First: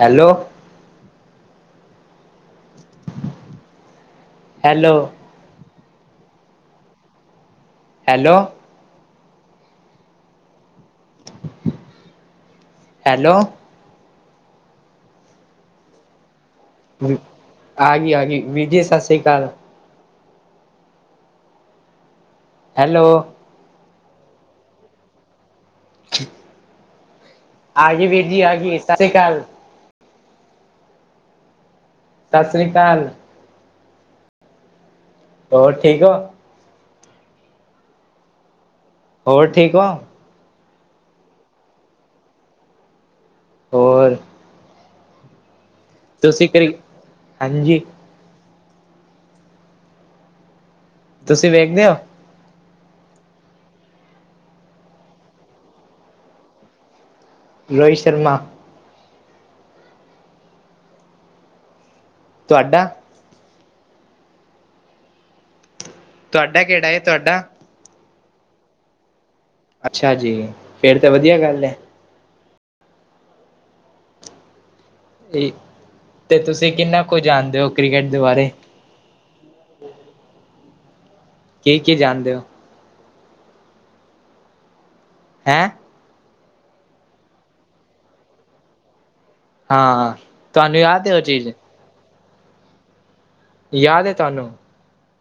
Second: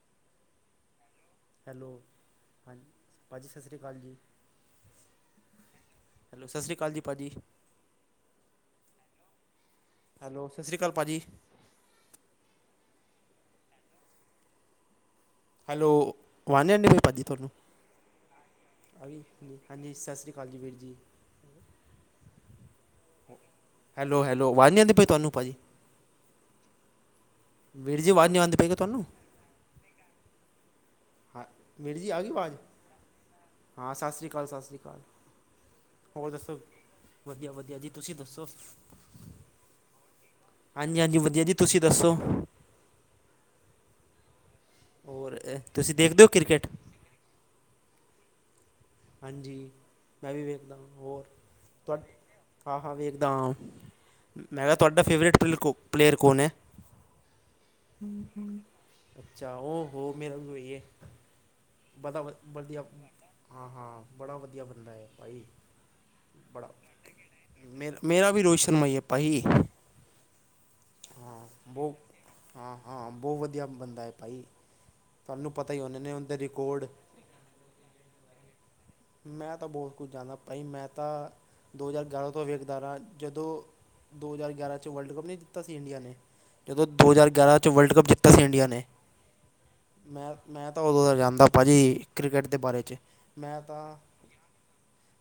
Hello hello ਹਾਂ ਭਾਜੀ ਸਤਿ ਸ਼੍ਰੀ ਅਕਾਲ ਜੀ ਹੈਲੋ ਹੈਲੋ ਸਤ ਸ਼੍ਰੀ ਅਕਾਲੀ ਭਾਅ ਜੀ ਹੈਲੋ। ਹੈਲੋ ਸਤਿ ਸ਼੍ਰੀ ਅਕਾਲ ਭਾਜੀ ਹੈਲੋ। ਹੈਲੋ ਆਵਾਜ਼ ਨੀ ਆਣ ਡਈ ਭਾਜੀ ਤੁਹਾਨੂੰ। ਆ ਗਈ ਆ ਗਈ ਵੀਰ ਜੀ ਸਤਿ ਸ੍ਰੀ ਅਕਾਲ ਹਾਂਜੀ ਸਤਿ ਸ਼੍ਰੀ ਅਕਾਲ ਜੀ ਵੀਰ ਜੀ। ਹੈਲੋ। ਹੈਲੋ ਹੈਲੋ ਆਵਾਜ਼ ਨਹੀਂ ਆਉਂਦੀ ਪਈ ਤੁਹਾਨੂੰ ਭਾਜੀ ਆ ਗਈ ਵੀਰ ਆਵਾਜ਼ ਨੀ ਜੀ ਆਂਦੀ ਪਈ ਆਗੀ ਸਤਿ ਤੁਹਾਨੂੰ ਸ੍ਰੀ ਆਕਾਲ। ਹਾਂ ਮੇਰੀ ਜੀ ਆ ਗਈ ਸਤਿ ਆਵਾਜ਼ ਸ੍ਰੀ ਅਕਾਲ ਹਾਂ ਸਤਿ ਸ਼੍ਰੀ ਅਕਾਲ ਸਤਿ ਸ਼੍ਰੀ ਅਕਾਲ। ਹੋਰ ਠੀਕ ਹੋ ਹੋਰ ਦੱਸੋ ਵਧੀਆ ਵਧੀਆ ਜੀ ਤੁਸੀਂ ਦੱਸੋ? ਹੋਰ ਠੀਕ ਹੋ? ਹਾਂਜੀ ਹਾਂਜੀ ਵਧੀਆ ਜੀ ਤੁਸੀਂ ਦੱਸੋ? ਹੋਰ ਹੋਰ ਇਹ ਤੁਸੀਂ ਕਰੀ ਹਾਂਜੀ ਹਾਂਜੀ ਮੈਂ ਵੀ ਵੇਖਦਾ ਹੋਰ ਤੁਸੀਂ ਵੇਖਦੇ ਹੋ ਤੁਹਾਡ ਹਾਂ ਹਾਂ ਵੇਖਦਾ ਮੈਂ ਕਿਹਾ ਤੁਹਾਡਾ ਫੇਵਰੇਟ ਪਲੇਅਰ ਕੋ ਪਲੇਅਰ ਕੌਣ ਹੈ? ਰੋਹਿਤ ਸ਼ਰਮਾ ਅੱਛਾ ਉਹ ਹੋ ਮੇਰਾ ਵੀ ਵਹੀ ਹੈ। ਬੜਾ ਵਧ ਤੁਹਾਡਾ ਵਧੀਆ ਹਾਂ ਹਾਂ ਬੜਾ ਵਧੀਆ ਬੰਦਾ ਹੈ ਭਾਈ ਤੁਹਾਡਾ ਬੜਾ ਕਿਹੜਾ ਤੁਹਾਡਾ ਮੇ ਮੇਰਾ ਵੀ ਰੋਸ਼ਨ ਮਈ ਅੱਪਾ ਜੀ ਅੱਛਾ ਜੀ। ਫੇਰ ਤਾਂ ਵਧੀਆ ਹਾਂ ਗੱਲ ਹੈ ਬਹੁਤ ਹਾਂ ਹਾਂ ਬਹੁਤ ਵਧੀਆ ਬੰਦਾ ਹੈ ਭਾਈ ਤੁਹਾਨੂੰ ਪਤਾ ਉਹਨਾਂ ਨੇ ਤੇ ਉਹਦੇ ਤੁਸੀਂ ਰਿਕਾਰਡ ਕਿੰਨਾ ਕੁ ਜਾਣਦੇ ਹੋ ਕ੍ਰਿਕਟ ਦੇ ਬਾਰੇ ਮੈਂ ਤਾਂ ਬਹੁਤ ਕੁਝ ਜਾਂਦਾ ਭਾਈ ਮੈਂ ਤਾਂ ਕੀ ਦੋ ਕੀ ਹਜ਼ਾਰ ਗਿਆਰਾਂ ਜਾਣਦੇ ਹੋ ਤੋਂ ਵੇਖ ਅਾਰਾ ਜਦੋਂ ਦੋ ਹਜ਼ਾਰ ਗਿਆਰਾਂ 'ਚ ਵਰਲਡ ਕੱਪ ਨਹੀਂ ਜਿੱਤਾ ਹੈਂ ਸੀ ਇੰਡੀਆ ਨੇ ਜਦੋਂ ਦੋ ਹਜ਼ਾਰ ਗਿਆਰਾਂ 'ਚ ਵਰਲਡ ਕੱਪ ਜਿੱਤਾ ਸੀ ਇੰਡੀਆ ਨੇ। ਹਾਂ ਮੈਂ ਮੈਂ ਤੁਹਾਨੂੰ ਤਾਂ ਉਦੋਂ ਯਾਦ ਹੈ ਦਾ ਉਹ ਜਾਂਦਾ ਚੀਜ਼ ਭਾਜੀ ਕ੍ਰਿਕਟ ਦੇ ਬਾਰੇ ਚ ਮੈਂ ਤਾਂ ਯਾਦ ਹੈ ਤੁਹਾਨੂੰ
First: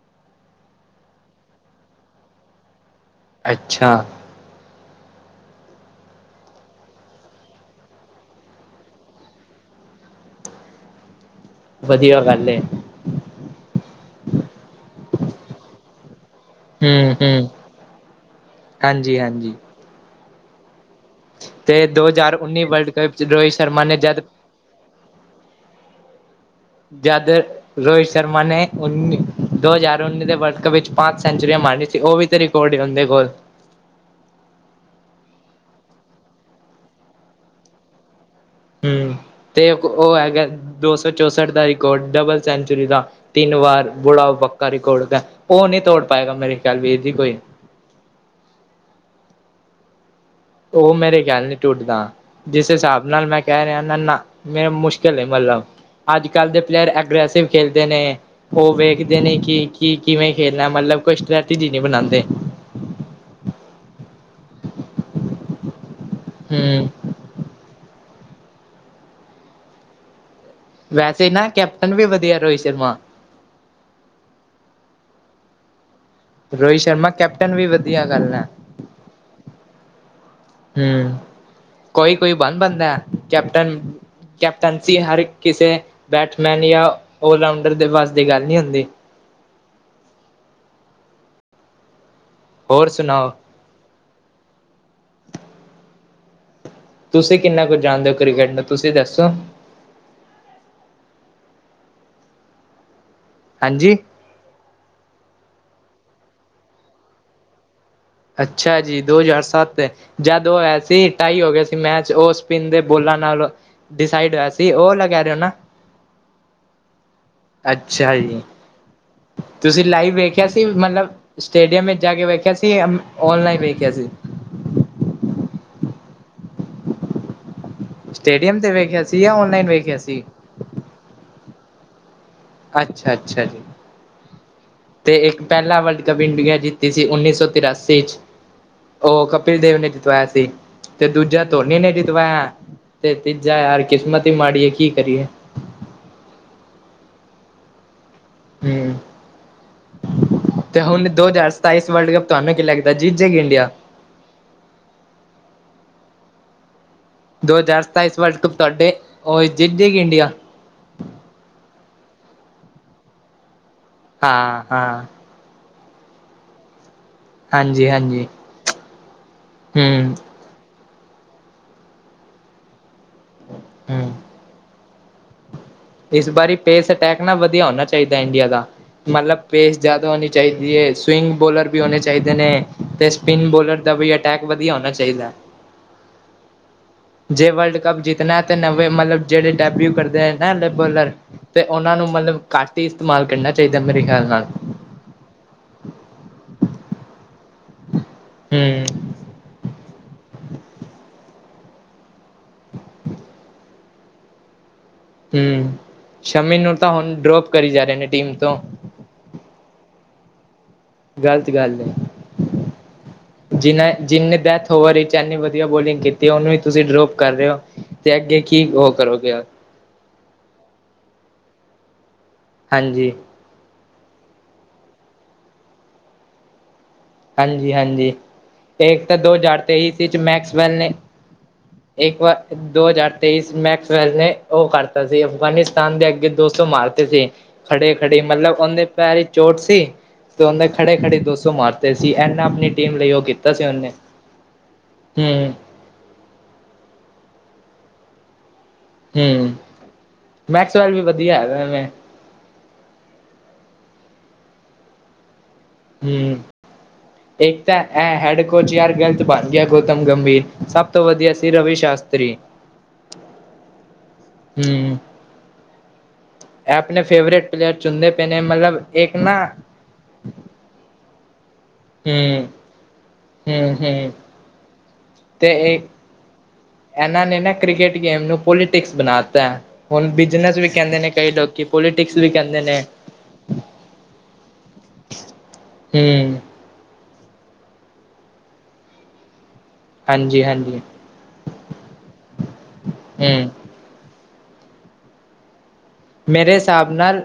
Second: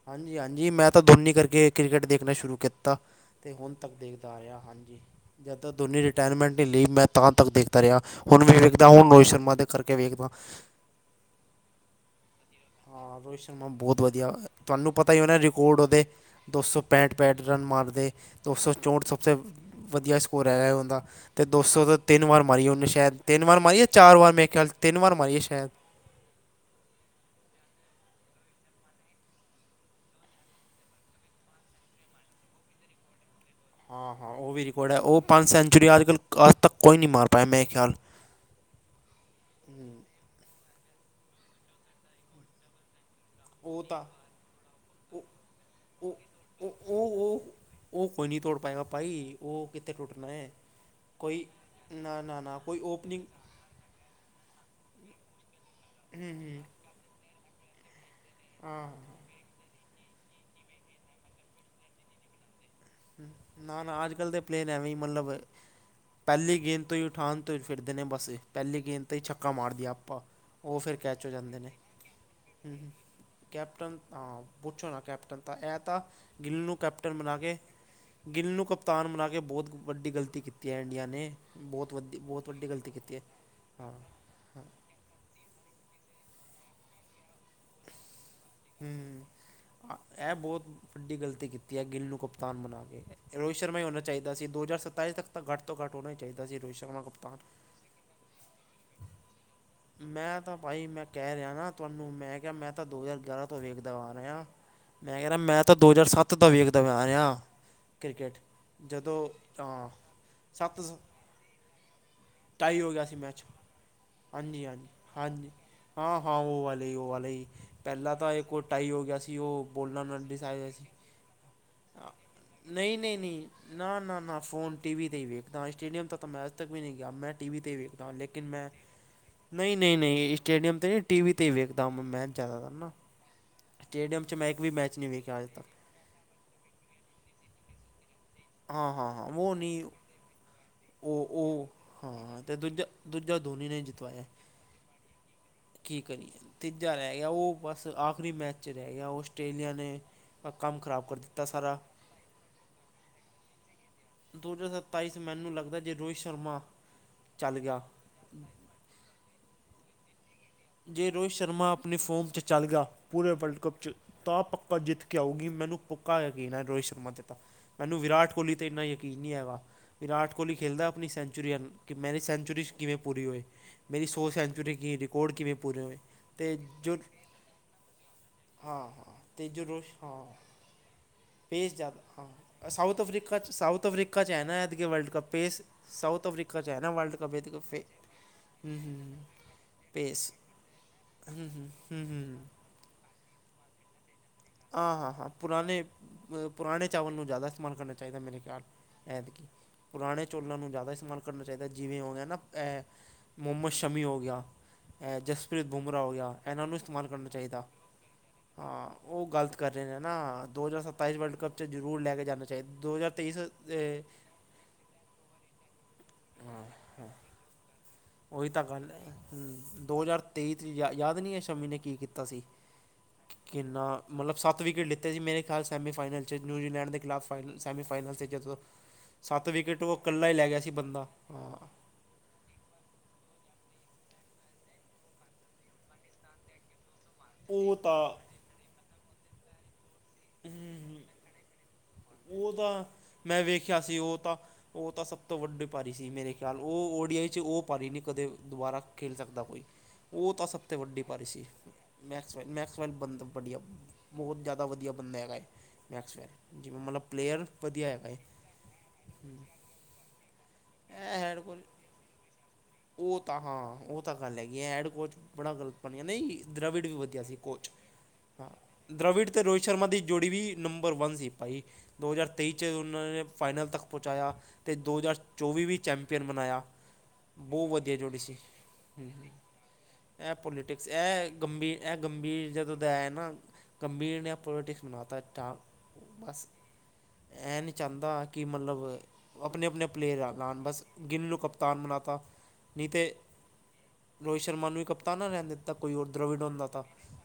ਹਾਂਜੀ ਹਾਂਜੀ ਮੈਂ ਤਾਂ ਦੋਨੀ ਕਰਕੇ ਕ੍ਰਿਕਟ ਦੇਖਣਾ ਸ਼ੁਰੂ ਕੀਤਾ ਅਤੇ ਹੁਣ ਤੱਕ ਅੱਛਾ ਦੇਖ ਤਾਰਿਆ ਹਾਂਜੀ ਜਦ ਤ ਦੋਨੀ ਰਿਟਾਇਰਮੈਂਟ ਨਹੀਂ ਲਈ ਮੈਂ ਤਾਂ ਤੱਕ ਦੇਖਦਾ ਰਿਹਾ ਹੁਣ ਵੀ ਵੇਖਦਾ ਹੁਣ ਰੋਹਿਤ ਸ਼ਰਮਾ ਦੇ ਕਰਕੇ ਵੇਖਦਾ ਵਧੀਆ ਗੱਲ ਏ। ਹਾਂ ਰੋਹਿਤ ਸ਼ਰਮਾ ਬਹੁਤ ਵਧੀਆ ਤੁਹਾਨੂੰ ਪਤਾ ਹੀ ਉਹੇ ਰਿਕਾਰਡ ਉਹਦੇ ਦੋ ਸੌ ਹੂੰ ਪੈਂਹਠ ਪੈਂਹਠ ਹੂੰ ਰਨ ਮਾਰਦੇ ਦੋ ਸੌ ਚੌਂਹਠ ਸਭ ਹਾਂਜੀ ਤੋਂ ਹਾਂਜੀ ਵਧੀਆ ਸਕੋਰ ਹੈਗਾ ਉਹਦਾ ਅਤੇ ਦੋ ਸੌ ਤੇ ਤੋਂ ਤਿੰਨ ਹਜ਼ਾਰ ਵਾਰ ਉੱਨੀ ਮਾਰੀ ਉਹਨੇ ਵਰਲਡ ਕੱਪ ਸ਼ਾਇਦ ਚ ਤਿੰਨ ਰੋਹਿਤ ਵਾਰ ਸ਼ਰਮਾ ਮਾਰੀਆਂ ਨੇ ਚਾਰ ਜਦ ਵਾਰ ਮੈਂ ਖਿਆਲ ਤਿੰਨ ਵਾਰ ਮਾਰਿਆ ਸ਼ਾਇਦ ਜਦ ਰੋਹਿਤ ਸ਼ਰਮਾ ਨੇ ਉੱਨੀ ਦੋ ਹਜ਼ਾਰ ਉੱਨੀ ਦੇ ਵਰਲਡ ਕੱਪ ਵਿੱਚ ਪੰਜ ਸੈਂਚਰੀਆਂ ਮਾਰਨੀ ਸੀ ਉਹ ਵੀ ਤੇਰੀ ਘੋੜੇ ਹਦੇ ਕੋਲ ਹਾਂ ਹਾਂ, ਉਹ ਵੀ ਰਕਾਰਡ ਆ ਉਹ ਪੰਜ ਸੈਂਚਰੀਆਂ ਅੱਜ ਕੱਲ ਅੱਜ ਤੱਕ ਕੋਈ ਨਹੀਂ ਮਾਰ ਪਾਇਆ ਮੈਂ ਖਿਆਲ ਹੂੰ, ਤੇ ਹਮ, ਉਹ ਹੈਗਾ ਦੋ ਸੌ ਚੌਸਠ ਦਾ ਰਿਕਾਰਡ ਡਬਲ ਸੈਂਚੁਰੀ ਦਾ। ਤਿੰਨ ਉਹ ਵਾਰ ਤਾਂ [unintelligible] ਪੱਕਾ ਰਿਕਾਰੋਡ ਉਹ ਨਹੀਂ ਤੋੜ ਉਹ ਪਾਏਗਾ ਮੇਰੇ ਉਹ ਖਿਆਲ ਵੀਰ ਜੀ ਉਹ ਕੋਈ। ਉਹ ਉਹ ਕੋਈ ਨਹੀਂ ਤੋੜ ਪਾਏਗਾ ਭਾਈ ਉਹ ਕਿੱਥੇ ਟੁੱਟਣਾ ਹੈ ਉਹ ਮੇਰੇ ਕੋਈ ਖਿਆਲ ਨ ਟੁੱਟਦਾ ਨਾ ਨਾ ਨਾ ਜਿਸ ਕੋਈ ਹਿਸਾਬ ਓਪਨਿੰਗ ਨਾਲ ਮੈਂ ਕਹਿ ਰਿਹਾ ਨਾ ਨਾ ਮੇਰਾ ਮੁਸ਼ਕਿਲ ਹੈ ਮਤਲਬ ਹਮ ਅੱਜ ਕੱਲ ਦੇ ਹਮ, ਪਲੇਅਰ ਐਗਰਸਿਵ ਖੇਲਦੇ ਨੇ ਉਹ ਹਾਂ ਵੇਖਦੇ ਨੇ ਕਿ ਕੀ ਕਿਵੇਂ ਖੇਲਣਾ ਮਤਲਬ ਕੋਈ ਸਟ੍ਰੈਟਜੀ ਨਹੀਂ ਬਣਾਉਂਦੇ ਨਾ ਨਾ ਅੱਜ ਕੱਲ੍ਹ ਦੇ ਪਲੇਅਰ ਐਵੇਂ ਹੀ ਮਤਲਬ ਪਹਿਲੀ ਗੇਮ ਹਮ ਤੋਂ ਹੀ ਉੱਠ ਉਠਾਣ ਤੋਂ ਹੀ ਫਿਰਦੇ ਨੇ ਬਸ ਪਹਿਲੀ ਗੇਦ ਤੇ ਹੀ ਛੱਕਾ ਮਾਰਦੀ ਆ ਆਪਾਂ। ਉਹ ਫਿਰ ਕੈਚ ਵੈਸੇ ਹੋ ਨਾ ਜਾਂਦੇ ਨੇ ਕੈਪਟਨ ਵੀ ਵਧੀਆ ਰੋਹਿਤ ਹੂੰ, ਸ਼ਰਮਾ। ਕੈਪਟਨ ਹਾਂ ਪੁੱਛੋ ਨਾ ਕੈਪਟਨ ਤਾਂ ਇਹ ਤਾਂ ਗਿੱਲ ਨੂੰ ਰੋਹਿਤ ਸ਼ਰਮਾ ਕੈਪਟਨ ਬਣਾ ਕੇ ਵੀ ਵਧੀਆ ਗੱਲ ਗਿੱਲ ਹੈ ਨੂੰ ਕਪਤਾਨ ਬਣਾ ਕੇ ਬਹੁਤ ਵੱਡੀ ਗਲਤੀ ਕੀਤੀ ਹੈ ਇੰਡੀਆ ਹਮ ਨੇ ਬਹੁਤ ਕੋਈ ਵੱਧੀ ਕੋਈ ਬਹੁਤ ਬਣ ਵੱਡੀ ਗਲਤੀ ਬੰਦਾ ਕੀਤੀ ਐ। ਕੈਪਟਨ, ਕੈਪਟਨਸੀ ਹਰ ਕਿਸੇ ਬੈਟਸਮੈਨ ਜਾਂ ਆਲ ਰਾਊਂਡਰ ਦੇ ਵਾਸਤੇ ਗੱਲ ਨਹੀਂ ਹੁੰਦੀ। ਇਹ ਬਹੁਤ ਵੱਡੀ ਗਲਤੀ ਕੀਤੀ ਐ ਗਿੱਲ ਨੂੰ ਕਪਤਾਨ ਬਣਾ ਹੋਰ ਕੇ ਸੁਣਾਓ ਰੋ ਹਿਤ ਸ਼ਰਮਾ ਹੋਣਾ ਚਾਹੀਦਾ ਸੀ। ਦੋ ਹਜ਼ਾਰ ਸਤਾਈ ਤੱਕ ਘੱਟ ਤੋਂ ਘੱਟ ਹੋਣਾ ਹੀ ਚਾਹੀਦਾ ਸੀ ਰੋਹਿਤ, ਸ਼ਰਮਾ ਕਪਤਾਨ ਤੁਸੀਂ ਕਿੰਨਾ ਕੁਝ ਜਾਣਦੇ ਓ ਕ੍ਰਿਕਟ ਨੂੰ ਤੁਸੀਂ ਦੱਸੋ? ਮੈਂ ਤਾਂ ਭਾਈ ਮੈਂ ਕਹਿ ਰਿਹਾ ਨਾ ਤੁਹਾਨੂੰ ਮੈਂ ਕਿਹਾ ਮੈਂ ਤਾਂ ਦੋ ਹਜ਼ਾਰ ਗਿਆਰਾਂ ਤੋਂ ਵੇਖਦਾ ਹਾਂਜੀ ਆ ਰਿਹਾ ਮੈਂ ਕਹਿ ਰਿਹਾ ਮੈਂ ਤਾਂ ਦੋ ਹਜ਼ਾਰ ਸੱਤ ਤੋਂ ਵੇਖਦਾ ਮੈਂ ਆ ਰਿਹਾ। ਕ੍ਰਿਕਟ ਅੱਛਾ ਜੀ, ਦੋ ਜਦੋਂ ਹਜ਼ਾਰ ਸੱਤ ਹਾਂ ਜਦ ਉਹ ਹੋਇਆ ਸੱਤ ਸੀ ਢਾਈ ਹੋ ਗਏ ਸੀ ਮੈਚ ਉਸ ਸਪਿੰਨ ਟਾਈ ਦੇ ਹੋ ਗਿਆ ਸੀ ਬੋਲਾਂ ਮੈਚ ਨਾਲ ਡਿਸਾਈਡ ਹੋਇਆ ਹਾਂਜੀ ਸੀ ਹਾਂਜੀ ਉਹ ਆਲਾ ਕਹਿ ਰਹੇ ਹੋ ਹਾਂਜੀ ਨਾ। ਹਾਂ ਹਾਂ, ਉਹ ਵਾਲੇ ਹੀ ਉਹ ਵਾਲੇ ਹੀ ਪਹਿਲਾਂ ਅੱਛਾ ਤਾਂ ਜੀ ਇਹ ਕੋ ਟਾਈ ਹੋ ਗਿਆ ਸੀ। ਸੀ ਉਹ ਤੁਸੀਂ ਬੋਲਾ ਲਾਈਵ ਨਾਲ ਵੇਖਿਆ ਡਿਸਾਇ ਗਿਆ ਸੀ। ਮਤਲਬ ਸਟੇਡੀਅਮ ਵਿੱਚ ਜਾ ਕੇ ਵੇਖਿਆ ਸੀ ਨਹੀਂ-ਨਹੀਂ, ਨਹੀਂ ਔਨਲਾਈਨ ਵੇਖਿਆ ਨਾ ਸੀ ਨਾ ਨਾ ਫੋਨ ਟੀ ਵੀ ਤੇ ਹੀ ਵੇਖਦਾ ਸਟੇਡੀਅਮ ਤੱਕ ਤਾਂ ਮੈਂ ਅੱਜ ਤੱਕ ਵੀ ਨਹੀਂ ਗਿਆ ਮੈਂ ਟੀ ਵੀ ਤੇ ਈ ਵੇਖਦਾ ਲੇਕਿਨ ਸਟੇਡੀਅਮ ਮੈਂ ਤੇ ਵੇਖਿਆ ਸੀ ਜਾਂ ਔਨਲਾਈਨ ਨਹੀਂ ਨਹੀਂ, ਵੇਖਿਆ ਸੀ ਨਹੀਂ ਸਟੇਡੀਅਮ 'ਤੇ ਨਹੀਂ ਟੀ ਵੀ ਤੇ ਈ ਵੇਖਦਾ ਮੈਂਚ ਜ਼ਿਆਦਾ ਨਾ। ਅੱਛਾ ਅੱਛਾ ਜੀ ਸਟੇਡੀਅਮ 'ਚ ਮੈਂ ਇੱਕ ਵੀ ਮੈਚ ਨਹੀਂ ਤੇ ਵੇਖਿਆ ਇੱਕ ਅੱਜ ਤੱਕ ਪਹਿਲਾ ਵਲਡ ਕੱਪ ਇੰਡੀਆ ਜਿੱਤੀ ਸੀ ਉੱਨੀ ਸੌ ਤਰਾਸੀ ਚ ਹਾਂ ਹਾਂ ਹਾਂ ਉਹ ਕਪਿਲ ਦੇਵ ਨਹੀਂ ਨੇ ਜਤਵਾਇਆ ਸੀ। ਤੇ ਉਹ ਦੂਜਾ ਧੋਨੀ ਨੇ ਉਹ ਹਾਂ ਜੀਤਵਾਇਆ ਅਤੇ ਦੂਜਾ ਤੇ ਦੂਜਾ ਤੀਜਾ ਧੋਨੀ ਨੇ ਯਾਰ ਜਿਤਵਾਇਆ ਕਿਸਿਮਤ ਈ ਮਾੜੀ ਏ ਕੀ ਕਰੀਏ। ਕੀ ਕਰੀਏ ਤੀਜਾ ਰਹਿ ਗਿਆ ਉਹ ਬਸ ਆਖਰੀ ਮੈਚ ਚ ਰਹਿ ਹੂੰ ਗਿਆ ਓ ਆਸਟ੍ਰੇਲੀਆ ਨੇ। ਕੰਮ ਤੇ ਖ਼ਰਾਬ ਹੁਣ ਕਰ ਦੋ ਦਿੱਤਾ ਹਜ਼ਾਰ ਸਾਰਾ ਸਤਾਈਸ ਵਰਲਡ ਕੱਪ ਤੁਹਾਨੂੰ ਕੀ ਲੱਗਦਾ ਜੀਤ ਜੇਗੀ ਇੰਡੀਆ। ਦੋ ਹਜ਼ਾਰ ਸਤਾਈ 'ਚ ਮੈਨੂੰ ਲੱਗਦਾ ਜੇ ਰੋਹਿਤ ਸ਼ਰਮਾ। ਦੋ ਚੱਲ ਗਿਆ ਹਜ਼ਾਰ ਸਤਾਈਸ ਵਰਲਡ ਕੱਪ ਤੁਹਾਡੇ ਉਹ ਜਿੱਤ ਜੇਗੀ ਇੰਡੀਆ। ਜੇ ਰੋਹਿਤ ਸ਼ਰਮਾ ਆਪਣੀ ਫੋਮ 'ਚ ਚੱਲਗਾ ਪੂਰੇ ਵਰਲਡ ਕੱਪ ਚ। ਤਾਂ ਪੱਕਾ ਜਿੱਤ ਹਾਂ-ਹਾਂ, ਕੇ ਆਊਗੀ ਮੈਨੂੰ ਪੱਕਾ ਯਕੀਨ ਐ ਰੋਹਿਤ ਸ਼ਰਮਾ ਤੇ ਤਾਂ ਮੈਨੂੰ ਹਾਂਜੀ-ਹਾਂਜੀ, ਵਿਰਾਟ ਕੋਹਲੀ ਤੇ ਇੰਨਾ ਯਕੀਨ ਕੀ ਨਹੀਂ ਹੈਗਾ ਵਿਰਾਟ ਹੂੰ-ਹੂੰ। ਕੋਹਲੀ ਖੇਲਦਾ ਆਪਣੀ ਸੈਂਚੁਰੀਨ ਕਿ ਮੇਰੀ ਸੈਂਚੁਰੀ 'ਚ ਕਿਵੇਂ ਪੂਰੀ ਹੋਏ ਮੇਰੀ ਸੌ ਸੈਂਚੁਰੀ ਕਿ ਰਿਕਾਰਡ ਕਿਵੇਂ ਪੂਰੇ ਹੋਏ। ਇਸ ਬਾਰੀ ਅਤੇ ਪੇਸ ਜੋ ਅਟੈਕ ਨਾ ਵਧੀਆ ਹੋਣਾ ਚਾਹੀਦਾ ਇੰਡੀਆ ਦਾ ਹਾਂ ਹਾਂ ਮਤਲਬ ਅਤੇ ਜੋ ਪੇਸ ਰੋਸ਼ ਜ਼ਿਆਦਾ ਹਾਂ ਹੋਣੀ ਚਾਹੀਦੀ ਐ ਸਵਿੰਗ ਬੋਲਰ ਪੇਸ ਵੀ ਹੋਣੇ ਜ਼ਿਆਦਾ ਚਾਹੀਦੇ ਨੇ ਹਾਂ ਸਾਊਥ ਤੇ ਅਫਰੀਕਾ ਸਪਿਨ 'ਚ ਬੋਲਰ ਸਾਊਥ ਦਾ ਵੀ ਅਫਰੀਕਾ 'ਚ ਹੈ ਅਟੈਕ ਨਾ ਵਧੀਆ ਐਤਕੀ ਹੋਣਾ ਵਰਲਡ ਕੱਪ ਚਾਹੀਦਾ। ਪੇਸ ਸਾਊਥ ਅਫਰੀਕਾ ਚ ਐ ਨਾ ਵਰਲਡ ਕੱਪ ਜੇ ਐਤਕੀ ਵਰਲਡ ਫੇ ਕੱਪ ਜਿੱਤਣਾ ਤੇ ਹੂੰ ਹੂੰ ਨਵੇਂ ਹੂੰ, ਮਤਲਬ ਜਿਹੜੇ ਡੈਬਿਊ [unintelligible] ਕਰਦੇ ਪੇਸ ਐ ਨਾ ਲੇਬਲਰ ਹੂੰ ਤੇ ਹੂੰ ਉਹਨਾਂ ਹੂੰ ਨੂੰ ਹੂੰ ਮਤਲਬ ਘੱਟ ਤੇ ਇਸਤੇਮਾਲ ਕਰਨਾ ਚਾਹੀਦਾ ਮੇਰੇ ਖਿਆਲ ਨਾਲ ਹਾਂ-ਹਾਂ, ਹਾਂ ਪੁਰਾਣੇ ਪੁਰਾਣੇ ਚਾਵਲ ਨੂੰ ਜ਼ਿਆਦਾ ਇਸਤੇਮਾਲ ਕਰਨਾ ਚਾਹੀਦਾ ਮੇਰੇ ਖਿਆਲ ਹੂੰ। ਐਤਕੀ ਪੁਰਾਣੇ ਚੋੱਲਾਂ ਨੂੰ ਜ਼ਿਆਦਾ ਇਸਤੇਮਾਲ ਕਰਨਾ ਚਾਹੀਦਾ ਜਿਵੇਂ ਹੋ ਗਿਆ ਨਾ ਐ ਮੁਹਮਦ ਸ਼ਮੀ, ਹੋ ਗਿਆ। ਇਹ ਜਸਪ੍ਰੀਤ ਬੂਮਰਾਹ, ਹੋ ਗਿਆ। ਇਹਨਾਂ ਨੂੰ ਇਸਤੇਮਾਲ, ਕਰਨਾ ਚਾਹੀਦਾ ਹਾਂ। ਉਹ ਗ਼ਲਤ, ਕਰ ਰਹੇ ਨੇ, ਨਾ। ਦੋ ਹਜ਼ਾਰ ਸੱਤ- ਗ਼ਲਤ ਗੱਲ ਹੈ। ਅ, ਜਿਨਾ ਜਿੰਹਨੇ ਡੈਥ ਹੋਵਰ ਵੀਚ, ਏਨੀ ਵਧੀਆ ਬੋਲਿੰਗ ਕੀਤੀ। ਤੇ ਉਹਨੂੰ ਹੀ, ਹਾਂ ਤੁਸੀਂ ਹਾਂ, ਡਰੋਪ ਕਰ ਰਹੇ ਹੋ। ਤੇ ਅੱਗੇ ਉਹੀ ਕੀ ਤਾਂ ਗੱਲ ਉਹ ਐ ਕਰੋਗੇ ਹੂੰ ਦੋ ਹਜ਼ਾਰ ਤੇਈ 'ਚ ਯਾ ਯਾਦ ਨਹੀਂ ਐ ਸ਼ਮੀ ਨੇ ਕੀ ਕੀਤਾ ਸੀ। ਹਾਂਜੀ ਕਿੰਨਾ ਮਤਲਬ ਸੱਤ ਵਿਕੇਟ ਲਿੱਤੇ ਸੀ ਮੇਰੇ ਖਿਆਲ ਸੈਮੀ ਫਾਈਨਲ 'ਚ ਨਿਊਜ਼ੀਲੈਂਡ ਦੇ ਅਗਲਾ ਫਾਈਨਲ ਹਾਂਜੀ ਸੈਮੀ ਹਾਂਜੀ ਫਾਈਨਲ 'ਤੇ ਜਦੋਂ ਇੱਕ ਤਾਂ ਦੋ ਸੱਤ ਹਜ਼ਾਰ ਵਿਕਟ ਉਹ ਤੇਈਸ ਵਿੱਚ ਕੱਲਾ ਹੀ ਲੈ ਗਿਆ ਸੀ ਮੈਕਸਵੈਲ ਨੇ ਬੰਦਾ ਹਾਂ ਇੱਕ ਵਾਰ ਦੋ ਹਜ਼ਾਰ ਤੇਈ ਚ ਮੈਕਸ ਵੈ ਨੇ ਉਹ ਕਰਤਾ ਸੀ। ਅਫਗਾਨਿਸਤਾਨ ਦੇ ਅੱਗੇ ਦੋ ਸੋ ਮਾਰਤੇ ਸੀ। ਉਹ ਖੜੇ ਤਾਂ ਖੜੇ ਮਤਲਬ ਉਹਦੇ ਪੈਰ ਚੋਟ ਸੀ ਤੇ ਉਹਦੇ ਖੜੇ ਖੜੀ ਦੋ ਸੋ ਮਾਰ ਉਹ ਤਾਂ ਮੈਂ ਵੇਖਿਆ ਸੀ ਉਹ ਤਾਂ ਉਹ ਤਾਂ ਸਭ ਤੋਂ ਹਮ ਵੱਡੇ ਭਾਰੀ ਸੀ ਮੇਰੇ ਖਿਆਲ ਉਹ ਓ ਡੀਆਈ 'ਚ ਉਹ ਰਾਰੀ ਨਹੀਂ ਕਦੇ ਦੁਬਾਰਾ। ਖੇਲ ਸਕਦਾ ਹਮ ਕੋਈ ਉਹ ਤਾਂ ਸਭ ਤੇ ਮੈਕਸਵੈਲ ਵੀ ਵੱਡੀ ਭਾਰੀ ਵਧੀਆ ਸੀ। ਹੈਗਾ ਮੈਂ ਮੈਕਸਵੈਨ ਮੈਕਸ ਵੈਨ ਬੰਦਾ ਵਧੀਆ ਬਹੁਤ ਜ਼ਿਆਦਾ ਵਧੀਆ ਬੰਦਾ ਹੈਗਾ ਮੈਕਸ ਵੈਨ। ਏ ਤਾਂ ਇਹ ਹੈਡ ਕੋਚ ਯਾਰ ਗਲਤ ਬਣ ਗਿਆ ਗੌਤਮ ਗੰਭੀਰ। ਸਭ ਤੋਂ ਇਹ ਵਧੀਆ ਹੈਡ ਸੀ। ਕੋਚ ਰਵੀ ਸ਼ਾਸਤਰੀ। ਉਹ ਤਾਂ ਹਾਂ, ਉਹ। ਤਕ, ਆਨੇ ਕੀ। ਐਡ ਹੂੰ ਕੋਚ ਬੜਾ ਗ਼ਲਤ ਬਣਿਆ ਨਹੀਂ। ਇਹ ਦ੍ਰਵਿੜ ਵੀ ਆਪਣੇ ਵਧੀਆ ਸੀ, ਫੇਵਰੇਟ ਕੋਚ। ਪਲੇਅਰ ਚੁਣਦੇ ਪਏ ਨੇ ਹਾਂ, ਮਤਲਬ ਇੱਕ ਦ੍ਰਵਿੜ ਤੇ ਨਾ ਰੋਹਿਤ ਸ਼ਰਮਾ ਦੀ ਜੋੜੀ ਵੀ। ਨੰਬਰ ਵਨ ਸੀ, ਭਾਈ। ਦੋ ਹਜ਼ਾਰ ਹੂੰ ਤੇਈ ਚ, ਉਹਨਾਂ ਨੇ ਫਾਈਨਲ ਹੂੰ ਤੱਕ, ਹੂੰ ਪਹੁੰਚਾਇਆ। ਤੇ ਦੋ ਹਜ਼ਾਰ ਤੇ ਚੌਵੀਵ ਵੀ, ਚੈਂਪਅਨ ਬਨਾਇਆ। ਇਹਨਾਂ ਨੇ ਨਾ ਬਹੁਤ ਵਧੀਆ ਕ੍ਰਿਕਟ ਜੋੜੀ ਗੇਮ ਸੀ। ਨੂੰ ਪੋਲੀਟਿਕਸ ਬਣਾਤਾ ਹੁਣ ਇਹ ਬਿਜਨਸ ਵੀ ਪੋਲੀਟਿਕਸ, ਕਹਿੰਦੇ ਨੇ ਇਹ ਕਈ ਲੋਕੀ ਗੰਭੀਰ ਇਹ। ਪੋਲੀਟਿਕਸ ਵੀ ਗੰਭੀਰ ਕਹਿੰਦੇ ਜਦੋ ਨੇ ਦਾ ਆਇਆ ਏ ਨਾ, ਗੰਭੀਰ ਨੇ ਪੋਲੀਟਿਕਸ ਬਨਾਤਾ ਟ ਹੂੰ ਬਸ, ਇਹ ਨਹੀਂ ਚਾਹੁੰਦਾ, ਕਿ ਮਤਲਬ ਆਪਣੇ- ਆਪਣੇ। ਪਲੇਅਰ ਆ ਹਾਂਜੀ ਆਨ ਹਾਂਜੀ ਬਸ, ਕਿਨੂੰ ਕਪਤਾਨ ਬਣਾ ਤਾ। ਨਹੀਂ ਤੇ, ਹੂੰ ਰੋਹਿਤ ਸ਼ਰਮਾ ਨੂੰ ਵੀ ਕਪਤਾਨ ਨਾ ਰਹਿਣ ਦਿੱਤਾ। ਕੋਈ ਹੋਰ ਦ੍ਰਵਿੜ ਮੇਰੇ ਹੁੰਦਾ ਤਾਂ ਹਿਸਾਬ ਨਾਲ,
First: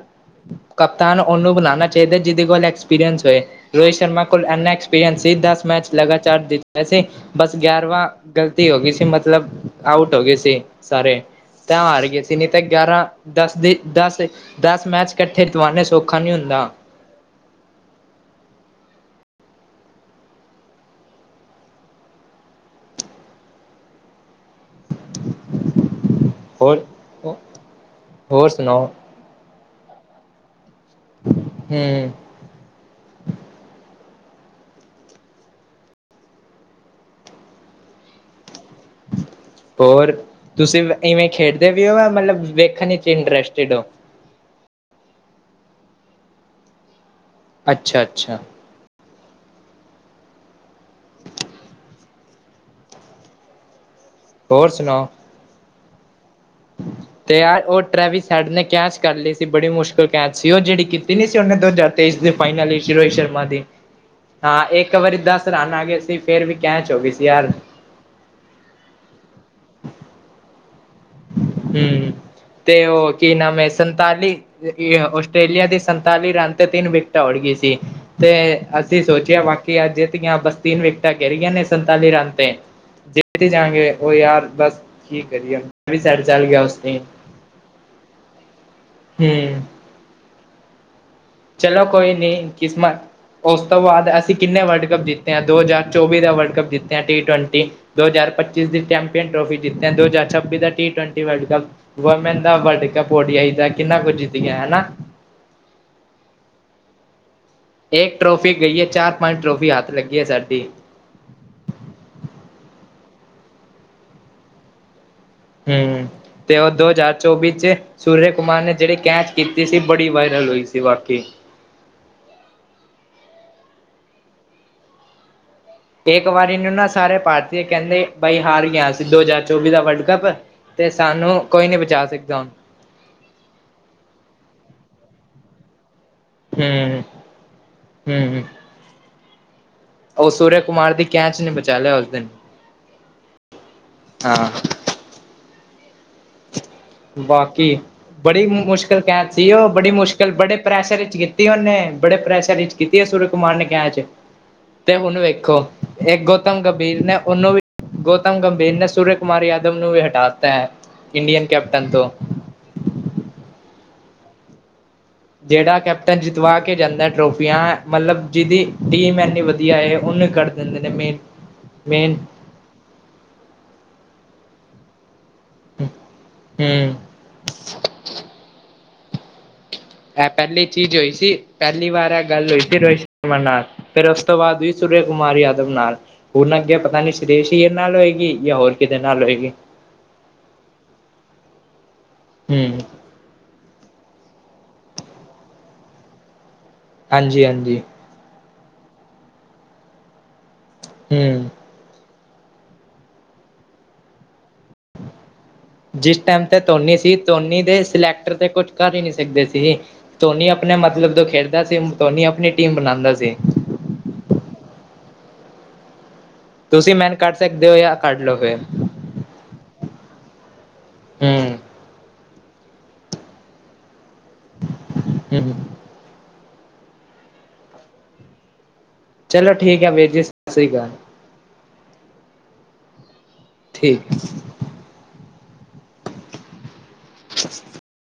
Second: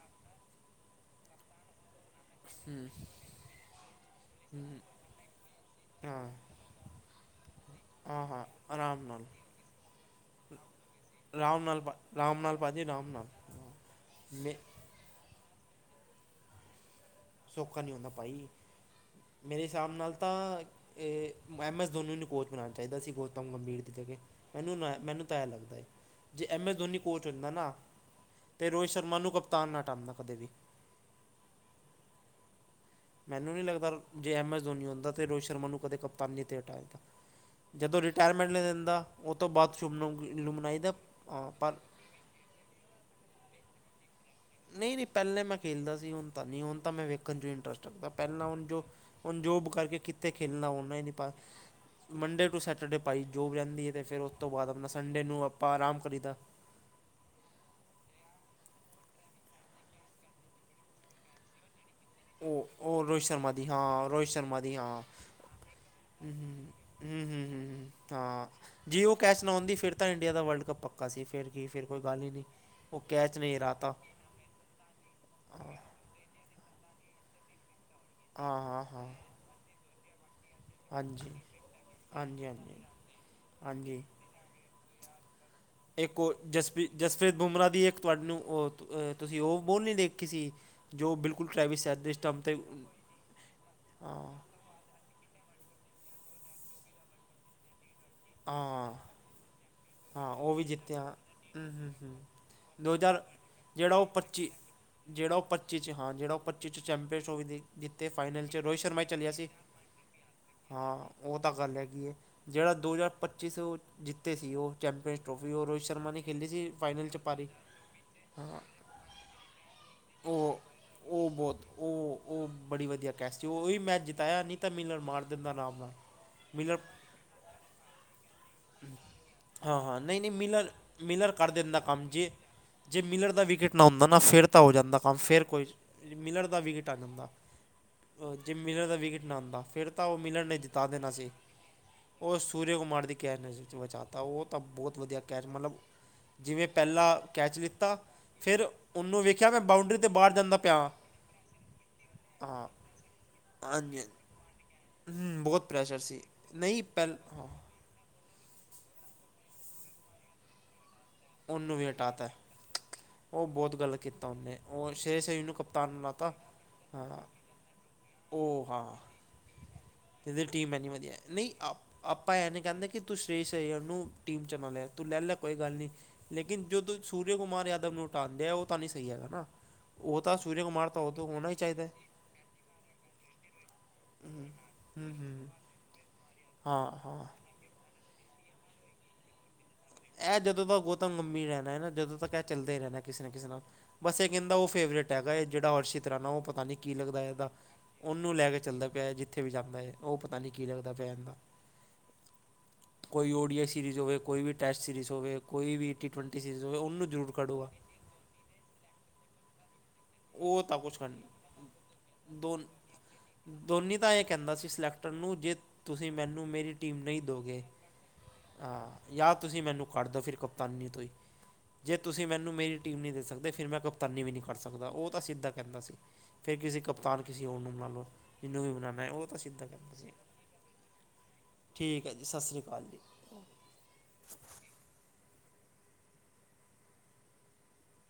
ਕਪਤਾਨ ਉਹਨੂੰ ਬਣਾਉਣਾ, ਚਾਹੀਦਾ ਜਿਹਦੇ ਕੋਲ ਐਕਸਪੀਰੀਅੰਸ ਹੋਏ। ਰੋਹਿਤ ਸ਼ਰਮਾ ਕੋਲ, ਇੰਨਾ ਐਕਸਪੀਰੀਅੰਸ ਸੀ। ਦਸ ਮੈਚ ਹਾਂ ਲਗਾਤਾਰ ਜੀਤਿਆ ਸੀ। ਬਸ ਗਿਆਰਵਾਂ, ਹਾਂ ਹਾਂ ਗ਼ਲਤੀ ਹੋ ਗਈ ਸੀ। ਆਰਾਮ ਨਾਲ ਮਤਲਬ। ਆਊਟ ਹੋ ਗਏ ਸੀ। ਸਾਰੇ ਰਾਮ ਤਾਂ, ਨਾਲ ਭਾ ਹਾਰ ਗਏ ਸੀ। ਰਾਮ ਨੀ ਨਾਲ ਤੇ ਭਾਜੀ ਗਿਆਰਾਂ ਰਾਮ ਨਾਲ ਦਸ ਦੇ ਦਸ। ਮੈਂ ਦਸ ਮੈਚ ਇਕੱਠੇ ਜਿਤਵਾਨੇ ਸੌਖਾ ਨਹੀਂ ਹੁੰਦਾ। ਸੌਖਾ ਨਹੀਂ ਹੁੰਦਾ, ਭਾਈ। ਮੇਰੇ ਹਿਸਾਬ ਨਾਲ ਤਾਂ ਇਹ, ਐੱਮ ਐੱਸ ਧੋਨੀ, ਨੂੰ ਕੋਚ ਬਣਾਉਣਾ ਚਾਹੀਦਾ ਸੀ। ਗੌਤਮ ਗੰਭੀਰ ਦੀ ਜਗਾ। ਮੈਨੂੰ ਨਾ ਮੈਨੂੰ ਤਾਂ, ਇਹ ਲੱਗਦਾ ਹੈ। ਜੇ ਐਮ ਐਸ ਹੋਰ ਧੋਨੀ, ਕੋਚ ਹੁੰਦਾ ਨਾ, ਹੋਰ ਤੇ ਸੁਣਾਓ ਰੋਹਿਤ ਸ਼ਰਮਾ ਨੂੰ ਕਪਨ ਤਾਂ ਨਾ ਹਟਾਉਂਦਾ ਕਦੇ ਵੀ। ਹੂੰ। ਮੈਨੂੰ ਨਹੀਂ ਲੱਗਦਾ, ਜੇ ਐਮ ਐੱਸ ਧੋਨੀ, ਹੋਣਦਾ ਤੇ ਰੋਹਿਤ ਸ਼ਰਮਾ ਨੂੰ ਕਦੇ ਕਪਤੀ ਤੇੇ ਹਟਾ ਦਿੰਦਾ ਆ। ਜਦੋਂ, ਰਿਟਾਇਰਮੈਂਟ ਲੈ ਲੈਂਦਾ। ਤੋਂ ਬਾਅਦ ਹੋਰ, ਸ਼ੁਭਨਮ ਗਿੱਲ ਨੂੰ ਤੁਸੀਂ ਮਨਾਈਦਾ ਇਵੇਂ ਖੇਡਦੇ ਪਰ ਵੀ ਹੋ? ਯਾ ਮਤਲਬ ਵੇਖਣ ਵਿਚ ਇੰਟਰਸਟਿਡ ਹੋ? ਨਹੀਂ- ਨਹੀਂ, ਪਹਿਲੇ ਮੈਂ ਖੇਲਦਾ ਸੀ। ਹੁਣ ਤਾਂ ਨਹੀਂ, ਹੁਣ ਤਾਂ ਮੈਂ ਵੇਖਣ ਇੰਟਰਸਟ ਅੱਛਾ ਅੱਛਾ ਪਹਿਲਾਂ ਹੁਣ ਜੋ। ਹੁਣ ਜੋਬ ਕਰਕੇ, ਕਿੱਥੇ ਖੇਲਣਾ ਹੋਨਾ ਹੀ, ਨਹੀਂ ਪਤਾ ਮੰਡੇ ਟੂ ਸੈਟਰਡੇ ਭਾਈ ਜੋਬ, ਵੀ ਰਹਿੰਦੀ ਹੈ। ਤੇ ਫੇਰ ਉਸ ਤੋਂ ਬਾਅਦ, ਹੋਰ ਆਪਣਾ ਸੁਣਾਓ ਸੰਡੇ ਨੂੰ ਆਪਾਂ ਆਰਾਮ ਕਰੀਦਾ। [inaudible] ਅਤੇ ਯਾਰ ਉਹ, ਟਰੈਵੀ ਸਾਈਡ ਨੇ, ਕੈਚ ਕਰ ਲਈ ਸੀ। ਬੜੀ ਮੁਸ਼ਕਲ ਕੈਚ ਸੀ। ਉਹ ਜਿਹੜੀ ਕੀਤੀ ਨਹੀਂ ਸੀ। ਉਹਨੇ ਦੋਜਾਰ ਤੇ ਫੇਰ ਫਾਈਨਲ, ਉਹ ਐਂਟਰੀ ਹੋਈ, ਉਹ ਰੋਹਿਤ ਸ਼ਰਮਾ ਦੀ, ਹਾਂ ਰੋਹਿਤ ਤਾ ਸ਼ਰਮਾ ਦੀ ਇੱਕ ਹਾਂ ਵਾਰੀ, ਦਸ ਰਨ ਆ ਗਏ ਸੀ। ਹੂੰ, ਫੇਰ ਵੀ ਕੈਚ ਹੋ ਹੂੰ- ਗਈ ਹੂੰ, ਸੀ ਯਾਰ ਹੂੰ- ਹੂੰ, ਹਾਂ ਜੇ ਉਹ ਕੈਚ ਨਾ ਹੁੰਦੀ ਫੇਰ ਤਾਂ, ਇੰਡੀਆ ਦਾ ਵਰਲਡ ਕੱਪ ਪੱਕ- ਹੂੰ, ਤੇ ਉਹ ਕੀ ਕੈਚ ਨਾਮ ਨਹੀਂ ਹੈ। ਰਾਤਾ ਸੰਤਾਲੀ ਆਸਟ੍ਰੇਲੀਆ ਦੀ ਸੰ- ਤਾਲੀ ਰਨ ਤੇ, ਤਿੰਨ ਵਿਕਟਾਂ ਉੜ ਗਈ ਸੀ। ਤੇ ਹਾਂ ਹਾਂ ਅਸੀਂ ਹਾਂ ਸੋਚਿਆ, ਬਾਕੀ ਅੱਜ ਜਿੱਤੇ ਆ, ਬਸ। ਤਿੰਨ ਵਿਕਟਾਂ, ਗਿਰ ਹਾਂਜੀ ਰੀਆਂ ਨੇ, ਸੰਤਾਲੀ ਰਨ ਹਾਂਜੀ ਤੇ। ਹਾਂਜੀ ਜਿੱਤ ਹੀ ਜਾਣਗੇ, ਹਾਂਜੀ ਉਹ ਯਾਰ ਬਸ- ਕੀ ਕਰੀਏ- ਵੀ ਇੱਕ ਸਾਈਡ ਉਹ, ਚੱਲ ਗਿਆ ਉਸ ਜਸਪ੍ਰ ਨੇ ਜਸਪ੍ਰੀਤ ਬੁਮਰਾਹ, ਦੀ ਇੱਕ ਤੁਹਾਡੇ ਨੂੰ, ਉਹ, ਉਹ ਤੁਸੀਂ ਉਹ ਹੂੰ ਬੋਲ ਨਹੀਂ ਦੇਖੀ ਸੀ। ਜੋ, ਬਿਲਕੁ- ਚਲੋ ਕੋਈ ਨੀ, ਕਿਸਮਤ, ਉਸ ਤੋਂ ਬਾਅਦ, ਹਾਂ ਅਸੀਂ ਕਿੰਨੇ ਵਰਲਡ ਕੱਪ ਜਿੱਤ- ਤੇ ਆ। ਦੋ ਹਜ਼ਾਰ ਚੌਵੀ, ਦਾ ਵਰਲਡ ਕੱਪ ਜਿੱਤਿਆ, ਟੀ ਟਵੈਂਟੀ। ਦੋ ਹਜ਼ਾਰ ਪੱਚੀ ਦੀ ਹਾਂ ਚੈਂਪੀਅਨ ਟਰੋਫੀ- ਜਿੱਤਿਆ। ਦੋ ਹਜ਼ਾਰ ਹਾਂ ਉਹ ਛੱਬੀ, ਵੀ ਦਾ ਟੀ ਜਿੱਤਿਆ ਟਵੈਂਟੀ, ਵਰਲਡ ਕੱਪ ਹੂੰ ਹੂੰ ਹੂੰ [unintelligible] ਦਾ ਵਰਲਡ ਕੱਪ ਓਡੀਆਈ ਜਿਹੜਾ ਕਿੰਨਾ ਉਹ ਕੁਝ ਜਿੱਤ ਗਿਆ। ਹਨਾ। ਜਿਹੜਾ ਉਹ ਪੱਚੀ ਚ, ਹਾਂ ਜਿਹੜ ਉਹ ਪੱਚੀ ਚ ਚੈਂਪੀਅਸ, ਔ ਵੀ- ਜਿੱਥੇ ਇੱਕ ਫਾਈਨਲ ਟਰੋਫੀ ਚ। ਰੋਹਿਤ ਗਈ ਹੈ ਸ਼ਰਮਾ ਹੀ ਚਾਰ ਚੱਲਿਆ ਪੰਜ ਸੀ, ਟਰੋਫੀ ਹੱਥ ਲੱਗੀ ਹੈ ਸਾਡੀ ਹਾਂ। ਉਹ ਤਾਂ, ਗੱਲ ਹੈਗੀ ਐ। ਜਿਹੜਾ ਦੋ ਹਜ਼ਾਰ ਪੱਚੀ ਸੇ ਉਹ ਜਿੱਤੇ ਸੀ। ਉਹ ਚੈਂਪੀਅਨ- ਹੂੰ, ਤੇ ਉਹ ਦੋ ਹਜ਼ਾਰ ਪਾਰੀ ਚੌਵੀ ਚ, ਸੂਰਜ ਹਾਂ ਕੁਮਾਰ ਨੇ ਜਿਹੜੀ ਕੈਚ ਕੀਤੀ ਸੀ। ਬੜੀ ਵਾਇਰਲ ਉਹ ਹੋਈ ਸੀ। ਸੀ। ਬਾਕੀ ਉਹ ਬਹੁਤ ਉਹ ਉਹ ਬੜੀ ਵਧੀਆ ਕੈਸ ਸੀ, ਉਹੀ ਮੈ ਜਿਤਾਇਆ ਨਹੀਂ ਤਾਂ ਮਿਲਨ ਮਾਰ ਦਿਣ ਦਾ ਨਾਮ ਨਾਲ ਇੱਕ ਵਾਰੀ ਨੂੰ ਮਿਲਰ ਨਾ ਸਾਰੇ ਭਾਰਤੀ ਕਹਿੰਦੇ ਬਾਈ ਹਾਰ ਗਿਆ ਸੀ, ਦੋ ਹਜ਼ਾਰ ਚੌਵੀ ਹਾਂ ਦਾ ਹਾਂ ਵਰਲਡ ਨਹੀਂ ਕੱਪ ਨਹੀਂ ਮਿਲਰ ਤੇ ਮਿਲਰ ਸਾਨੂੰ ਕਰ ਕੋਈ ਨੀ ਦਿੰਦਾ ਬਚਾ ਕੰਮ ਜੇ ਸਕਦਾ ਜੇ ਮਿਲਰ ਦਾ ਵਿਕਟ ਨਾ ਹੁੰਦਾ, ਨਾ ਫਿਰ ਤਾਂ ਹੋ ਜਾਂਦਾ ਕੰਮ ਫਿਰ ਕੋਈ ਮਿਲਰ ਦਾ ਵਿਕਟ ਆ ਹੂੰ, ਜਾਂਦਾ, ਹੂੰ ਜੇ ਮਿਲਰ ਦਾ ਵਿਕਟ ਨਾ ਆਉਂਦਾ ਫਿਰ ਤਾਂ ਉਹ ਮਿਲਣ ਨੇ ਸੂਰਯ ਜਿਤਾ ਕੁਮਾਰ ਦੀ ਦੇਣਾ ਸੀ, ਕੈਚ ਨੇ ਬਚਾ ਲਿਆ ਦਿਨ। ਉਸ ਸੂਰੁ ਕੁਮਾਰ ਦੀ ਕੈਚ ਨੇ [unintelligible] ਬਚਾਤਾ ਉਹ ਹਾਂ। ਤਾਂ ਬਹੁਤ ਵਧੀਆ ਕੈਚ ਮਤਲਬ ਜਿਵੇਂ ਪਹਿਲਾ ਕੈਚ ਬਾਕੀ ਲਿੱਤਾ, ਬੜੀ ਫਿਰ ਮੁਸ਼ਕਿਲ ਉਹਨੂੰ ਕੈਚ ਵੇਖਿਆ ਸੀ ਮੈਂ ਉਹ ਬੜੀ ਬਾਊਂਡਰੀ 'ਤੇ ਮੁਸ਼ਕਿਲ ਬਾਹਰ ਬੜੇ ਜਾਂਦਾ ਪਿਆ। ਪ੍ਰੈਸ਼ਰ ਵਿੱਚ ਕੀਤੀ ਉਹਨੇ ਬੜੇ ਪ੍ਰੈਸ਼ ਹਾਂ ਚ ਕੀਤੀ ਸੂਰਅ ਕੁਮਾਰ ਨੇ ਕੈਚ ਹਾਂਜੀ ਤੇ ਹੁਣ ਹੂੰ ਵੇਖੋ, ਬਹੁਤ ਪ੍ਰੈਸ਼ਰ ਇਹ ਸੀ ਗੌਤਮ ਨਹੀਂ ਗੰਭੀਰ ਪਹਿਲ ਨੇ ਹਾਂ ਉਹਨੂੰ ਵੀ- ਗੌਤਮ ਗੰਭੀਰ ਨੇ ਸੂਰ ਕੁਮਾਰ ਯਾਦਵ ਨੂੰ ਵੀ ਹਟਾ ਤਾ ਐ ਇੰਡੀ- ਉਹਨੂੰ ਵੀ ਹਟਾ ਤਾ ਉਹ ਬਹੁਤ ਗਲਤ ਕੀਤਾ ਉਹਨੇ, ਉਹ ਛੇ ਸਹੀ ਨੂੰ ਜਿਹੜਾ ਕਪਤਾਨ ਲਾ ਕੈਪਟਨ ਤਾ ਜਿਤਵਾ ਕੇ ਜਾਂਦਾ ਹਾਂ। ਟਰੋਫੀਆਂ ਮਤਲਬ ਜਿਹਦੀ ਉਹ ਹਾਂ ਟੀਮ ਇੰਨੀ ਵਧੀਆ ਹੈ ਉਹਨੂੰ ਇਹਦੀ ਕੱਢ ਟੀਮ ਦਿੰਦੇ ਐਨੀ ਨੇ ਵਧੀਆ, ਮੇਨ ਨਹੀਂ ਅ ਮੇਨ ਆਪਾਂ ਇਹ ਨੀ ਕਹਿੰਦੇ ਕਿ ਤੂੰ ਸੁਰੇਸ਼ ਅਈਅਰ ਨੂੰ ਟੀਮ ਚ ਨਾ ਲੈ ਤੂੰ ਲੈਲਾ ਕੋਈ ਗੱਲ ਨੀ, ਲੇਕਿਨ ਜੋ ਹੂੰ ਤੂੰ ਸੂਰਿਆ ਕੁਮਾਰ ਯਾਦਵ ਨੂੰ ਹਟਾਦੇ ਦਿਆ, ਉਹ ਤਾਂ ਨੀ ਸਹੀ ਹੈਗਾ ਨਾ। ਉਹ ਐ ਤਾਂ ਸੂਰਿਆ ਪਹਿਲੀ ਕੁਮਾਰ ਚੀਜ਼ ਤਾਂ ਹੋਈ ਉਹ ਤੋਂ ਸੀ, ਹੋਣਾ ਹੀ ਚਾਹੀਦਾ ਪਹਿਲੀ ਵਾਰ ਇਹ ਗੱਲ ਹੋਈ ਸੀ ਰੋ [unintelligible] ਨਾਲ, ਫਿਰ ਉਸ ਤੋਂ ਬਾਅਦ ਵੀ ਸੂਰਅ ਹੂੰ ਕੁਮਾਰ ਹੂੰ ਯਾਦਵ ਨਾਲ, ਹੋਣ ਲੱਗ ਗਿਆ ਹਾਂ ਪਤਾ ਨੀ ਹਾਂ ਸਰੇਸ਼ ਤੇਰ ਨਾਲ ਹੋਏਗੀ, ਜਾਂ ਹੋਰ ਕਿਦੇ ਨਾਲ ਹੋਏਗੀ। ਇਹ ਜਦੋਂ ਤੱਕ ਗੋਤਮ ਗੰਭੀਰ ਹੈ, ਨਾ ਜਦੋਂ ਤੱਕ ਇਹ ਚੱਲਦੇ ਹੂੰ ਰਹਿਣਾ- ਕਿਸੇ ਨਾ ਕਿਸੇ, ਨਾਲ ਬਸ ਇਹ ਕਹਿੰਦਾ ਉਹ ਫੇਵਰੇਟ ਹੈਗਾ, ਇਹ ਜਿਹੜਾ ਸ਼ਿਤਰਾਣਾ ਉਹ ਪਤਾ ਨੀ ਕੀ ਲੱਗਦਾ ਹਾਂਜੀ ਇਹਦਾ। ਹਾਂਜੀ ਉਹਨੂੰ ਲੈ ਕੇ ਚੱਲਦਾ ਪਿਆ, ਜਿੱਥੇ ਵੀ ਜਾਂਦਾ ਏ ਉਹ ਪਤਾ ਨੀਂ ਕੀ ਲੱਗਦਾ ਪਿਆ ਐਹਦਾ। ਹੂੰ ਕੋਈ ਓ ਡੀਆਈ ਸੀਰੀਜ਼ ਹੋਵੇ, ਕੋਈ ਵੀ ਟੈਸਟ ਸੀਰੀਜ਼ ਹੋਵੇ, ਕੋਈ ਵੀ ਟੀ ਜਿਸ ਟਵੈਂਟੀ ਟਾਈਮ ਤੇ ਸੀਰੀਜ਼ ਹੋਵੇ ਧੋਨੀ ਉਹਨੂੰ ਸੀ ਜ਼ਰੂਰ ਧੋਨੀ ਕੱਢੂਗਾ ਦੇ ਸਿਲੈਕਟਰ ਤੇ ਕੁਛ ਕਰ ਹੀ ਨਹੀਂ ਸਕਦੇ ਸੀ। ਧੋਨੀ ਉਹ ਆਪਣੇ ਤਾਂ ਕੁਛ ਕਰ ਮਤਲਬ ਜੋ ਖੇਡਦਾ ਸੀ, ਧੋਨੀ ਆਪਣੀ ਟੀਮ ਬਣਾਦਾ ਸੀ। ਦੋਨੀ ਤਾਂ ਐ ਕਹਿੰਦਾ ਸੀ, ਸਿਲੈਕਟਰ ਨੂੰ ਜੇ ਤੁਸੀਂ ਮੈਨੂੰ ਮੇਰੀ ਤੁਸੀਂ ਟੀਮ ਮੈਨ ਨਹੀਂ ਕੱਢ ਦੋਗੇ ਸਕਦੇ ਹੋ ਜਾਂ ਕੱਢ ਲਓ ਫਿਰ ਜਾਂ ਤੁਸੀਂ ਮੈਨੂੰ ਕੱਢ ਦੋ ਫਿਰ ਕਪਤਾਨੀ ਤੁਸੀ ਹੂੰ ਜੇ ਤੁਸੀਂ ਮੈਨੂੰ ਮੇਰੀ ਟੀਮ ਨਹੀਂ ਦੇ ਸਕਦੇ, ਫਿਰ ਮੈਂ ਕਪਤਾਨੀ ਵੀ ਨਹੀਂ ਕ ਕਰ ਸਕਦਾ ਉਹ ਤਾਂ ਸਿੱਧਾ ਹੂੰ ਕਹਿੰਦਾ ਸੀ, ਫਿਰ ਕਿਸੇ ਕਪਤਾਨ ਕਿਸੇ ਹੋਰ ਨੂੰ ਬਣਾ ਲਓ। ਮੈਨੂੰ ਕਿਉ ਬਨਾਣਾ ਐ, ਉਹ ਤਾਂ ਚਲੋ ਸਿੱਧਾ ਠੀਕ ਹੈ ਕਹਿੰਦਾ ਵੀਰ ਸੀ, ਜੀ ਸਤਿ ਸ੍ਰੀ ਅਕਾਲ ਠੀਕ ਹੈ ਜੀ ਸਾਸਰੀ ਸ਼੍ਰੀ ਅਕਾਲ ਜੀ। ਠੀਕ। [unintelligible]